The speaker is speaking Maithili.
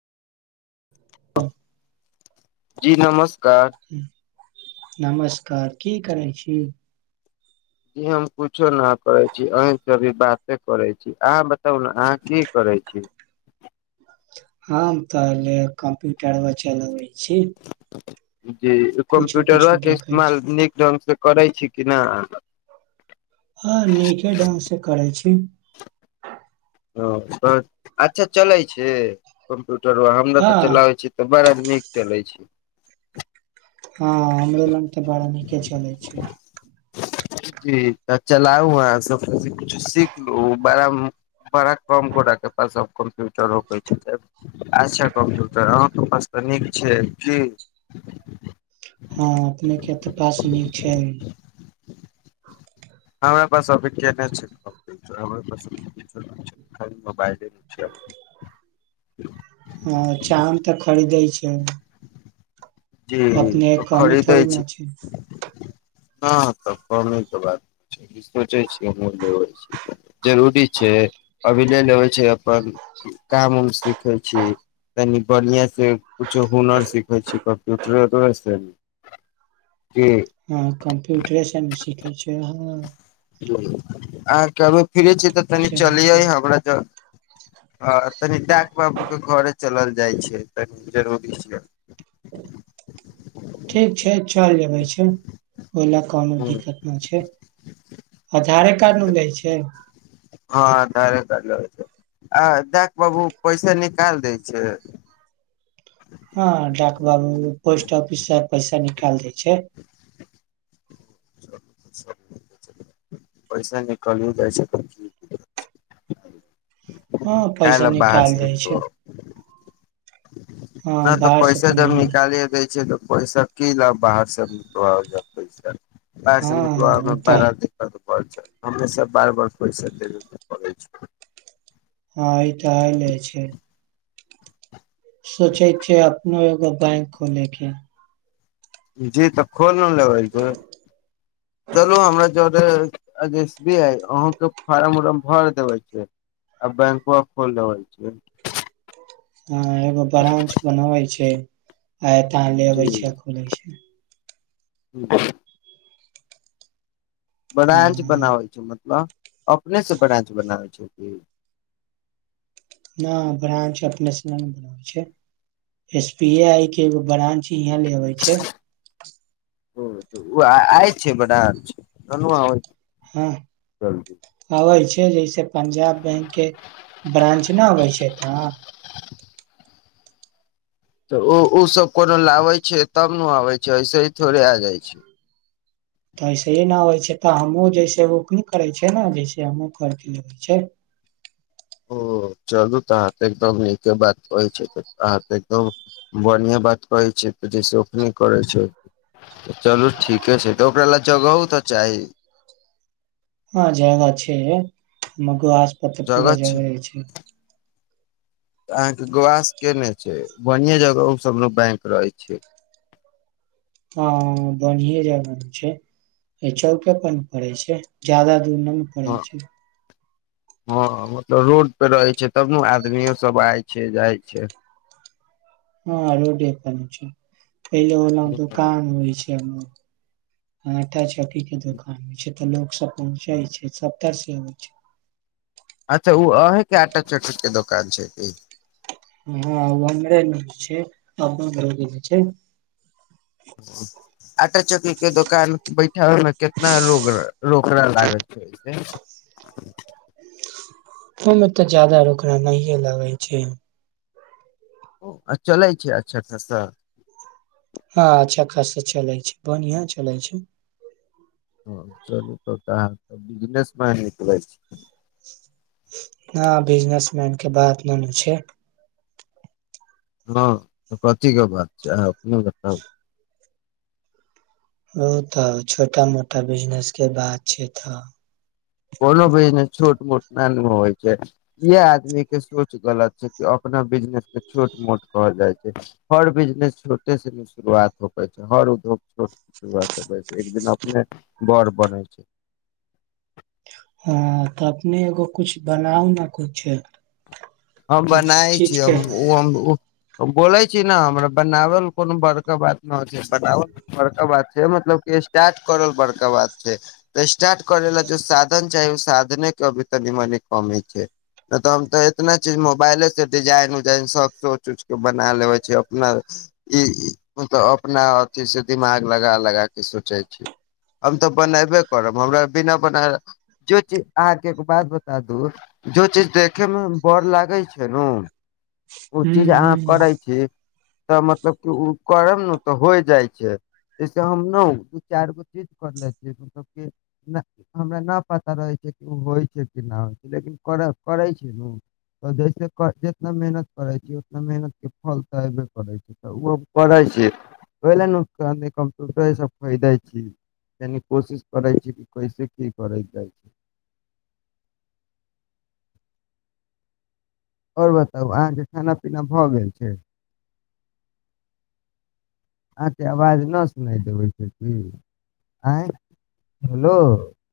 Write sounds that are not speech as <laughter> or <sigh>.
जी नमस्कार। नमस्कार की करै छी। जी हम कुच्छो ना करै छी, अँहिसे अभी बाते करै छी। अहाँ बताउ ने अहाँ की करै छी? हम तऽ जे कंप्यूटर बे चलबै छी। जी, कुछो कम्प्यूटरबा कुछो के देखै छी इस्तमाल नीक ढंग से करै छी कि न अहाँ। हँ नीके ढंग से करै छी। हँ <unintelligible> अच्छा चलै छै कम् प्यूटरबा हमरा हँ तऽ चलाबै छी तऽ बड़द नीक चलै छै। हँ हमरो लङ तऽ बड़ा नीके चलै छै। जी तऽ चलाउ अहाँ। सफर से कुछो सीख। ओ बड़ा बड़ा कम गोटाके पास सभ कम्प्यूटर रखै छै त अच्छा कम्प्यूटर अहाँके पास त नीक छै कि? हँ अपनेके त पास नीक छै। हमरा पास अभी नै छै कम्प्यूटर अभी हमरा पास खाली मोबाइले ने छै। हँ चाँद त खरीदै छै। जी। अपने के कमी खरीदै थोड़ी न छी। छै हँ तक्कर नै छै बात। सोचै छीयै हमहूँ लेबै छी, जरूरी छै। अभी ले लेबै छीये अप्पन, काम उम सिखै छी। तनि बढ़िआँ से कुछो हुनर सिखै छी। कम्प्यूट्रे एक बेर <unintelligible> जी हँ कम्प्यूटरे हम सीखै छियै हँ। <unintelligible> आ <unintelligible> ठीके छै तऽ, तनी केने चलिये छै हमरा ज आ तनि डाक बाबू के घरे चलल जाय छै। तनी जरूरी छै ठीक छै चल <unintelligible> छै, ओयला कोनो हँ दिक्कत ने छै, आधारे कार्ड नु लै छै। आधारे कार्ड लेबै आ डाक बाबू पैसा नि डाल दै छै। हाँ डाक बाबू पोस्ट ऑफिस से पैसा निकाल दै छै। पैसा निकलयो जाय छै। हाँ काहे पैसा ला बाहर निकाल से दै छै। हँ नै त बाहर से पैसा तऽ जब नहिये निकालिये दै छै त पैसा की लब बाहर से भी तो आ जा पैसा। बाहर से भी तो आबै हँ ओ में तऽ बड़ा दिक्कत हमे सब बार बार पैसा देबे के पड़े छै। हाँ ई त आइले छै। सोचै छै आब हमहुं एगो बैंक खोलेके। जी तब। कौन लोन लेवे छै। चलू हमरा जोर। आज एस बी आई अहां के फार्म उरम भर देवे छै आ बैंकवा खोल रहल छै। हाँ एगो बराँच बनाबे छै। हुं आय ता लेबे जी छै, खुले छै। <unintelligible> बरांच हँ बनाबै छै मतलब अपने से ब्रांच बनाबै छै। हुं। न ब्रान्च अपने से ने बनाबै छै, एस बी आई के एगो ब्रांच इहाँ लेबे छै। ओ तो उ आ आय छै ब्रांच, चलु आबे हँ आबाज छै। जैसे पंजाब बैंक के ब्रानं्च नहि होइ छै तऽ। तऽ ओ ओसभ कोनो लाबै छै तब ने आबै छै ऐसे ही थोड़े आ जाइ छै। तऽ इसे ही नहि होइ छै तऽ हमहूँ जइसे ओकी करै छै ने जैसे हमहूँ कर दियै होै छै। ओ चलु त अहाँ त एकदम नीके बात कहै छै। त अहाँ त एकदम बढ़िएँ बात कहै छ। त जे अखनी करै छै। चलू ठीके छै। त ओकरा लए जगहु त चाही। हँ जगह छै। मगर आस। तब त पूरा जगहे छै। अहाँके गवास केने छै बढिए जगह ओसभ बैंक रहै छै। हँ बढ़िए जगह छै <unintelligible> चौके पर <unintelligible> पड़े छै जादा। <inaudible> नै पड़ै हँ छै। हँ मतलब रोड पे रहै छै तब न आदमियो सभ आइ छै जाइ छै। हँ रोडे पर छै। पहिले ओनऽ दुकान होइ छै। <inaudible> आटा चक्की के। <unintelligible> ई के दुकान छै। <unintelligible> तऽ लोक सब पहुँचै छै <unintelligible> सबतर से अबै छै। अच्छा ओ अहेके आटा चक्की के दोकान छै कि। हँ उ हमरे छै <unintelligible> छै। <unintelligible> ह। <unintelligible> आटा चक्की के दोकान बैठाबै मे केतना लोग <unintelligible> रह। <inaudible> रोकड़ा लागल छै। <unintelligible> ओमे तऽ जादा रोकड़ा नहिए लागै छै। <unintelligible> आ चलै छै अच्छा खासा। हँ अच्छा खासा चलै छै बढ़िआ चलै छै। ह <unintelligible> चलू तऽ अहाँ बिजनेस मैन निकलै छि। <unintelligible> न बिजनेसमेन के बात न <unintelligible> न छै। हँ तऽ कथीके बात छै आहाँ अपने बताउ। ओ तऽ छोटा मोटा बिजनेस के बात छै तऽ। कोनो बिजनेस छोट मोट नहि <unintelligible> होइ छै इहे आदमीके सोच गलत छै कि अपना बिजनेसके छोट मोट कहल जाइ छै हर बिजनेस छोटेसँ नै शुरुआत होै पावै छै हर उद्योग छोट शुरुआत होैय छै एक दिन अपने बर बनै छै। हँ तऽ अपने एगो कुछ बनाउ न कुछ। हम कुछ बनाय छी चीज के हम उ <unintelligible> हम ऊ। बोलै छी नऽ हमरा बनावल कोनो बड़का बात न होय <unintelligible> छै बनावल बड़का बात छै मतलब कि स्टार्ट करल बड़का बात छै त स्टार्ट करे लै जे साधन चाही ओ साधने के अभी तनी मनी कमी छै ने तऽ हम त। इतना चीज मोबाइले से डिजाइन उजाइन सब सोच उच के बना लेबे छी अपना ई मतलब अपना अथी से दिमाग लगा लगा के सोचै छी हम तऽ बनेबे करब हमरा बिना बना <unintelligible> जो चीज अहाँके बात बता दू जो चीज देखे मे। <inaudible> बड़ लागै छै नु। <inaudible> ओ हूँ चीज अहाँ हूँ करै छी। तऽ मतलब कि उ करब न तऽ होय जाइ छै जैसे हम नु दू <unintelligible> चार गो चीज कर ले छियै मतलब कि हमरा न पता रहै छै कि ओ होइ छै कि न‌ होइ छै लेकिन कर परै छै नु। <unintelligible> तऽ जइसे क जितना मेहनत करै छीियै उतना मेहनतके फल तऽ अयबे क <unintelligible> रै छै तऽ ओहो करै छै ओहि लेल नका कम्प्यूटरेसँ फरीदै छी यानि कोशिश करै छि <unintelligible> कि कइसे की करय जाइ छै। आओर बताउ अहाँके खाना पीना भऽ गेल छै। अहाँके आवाज नऽ सुनाय देबै छै की आँय हलो।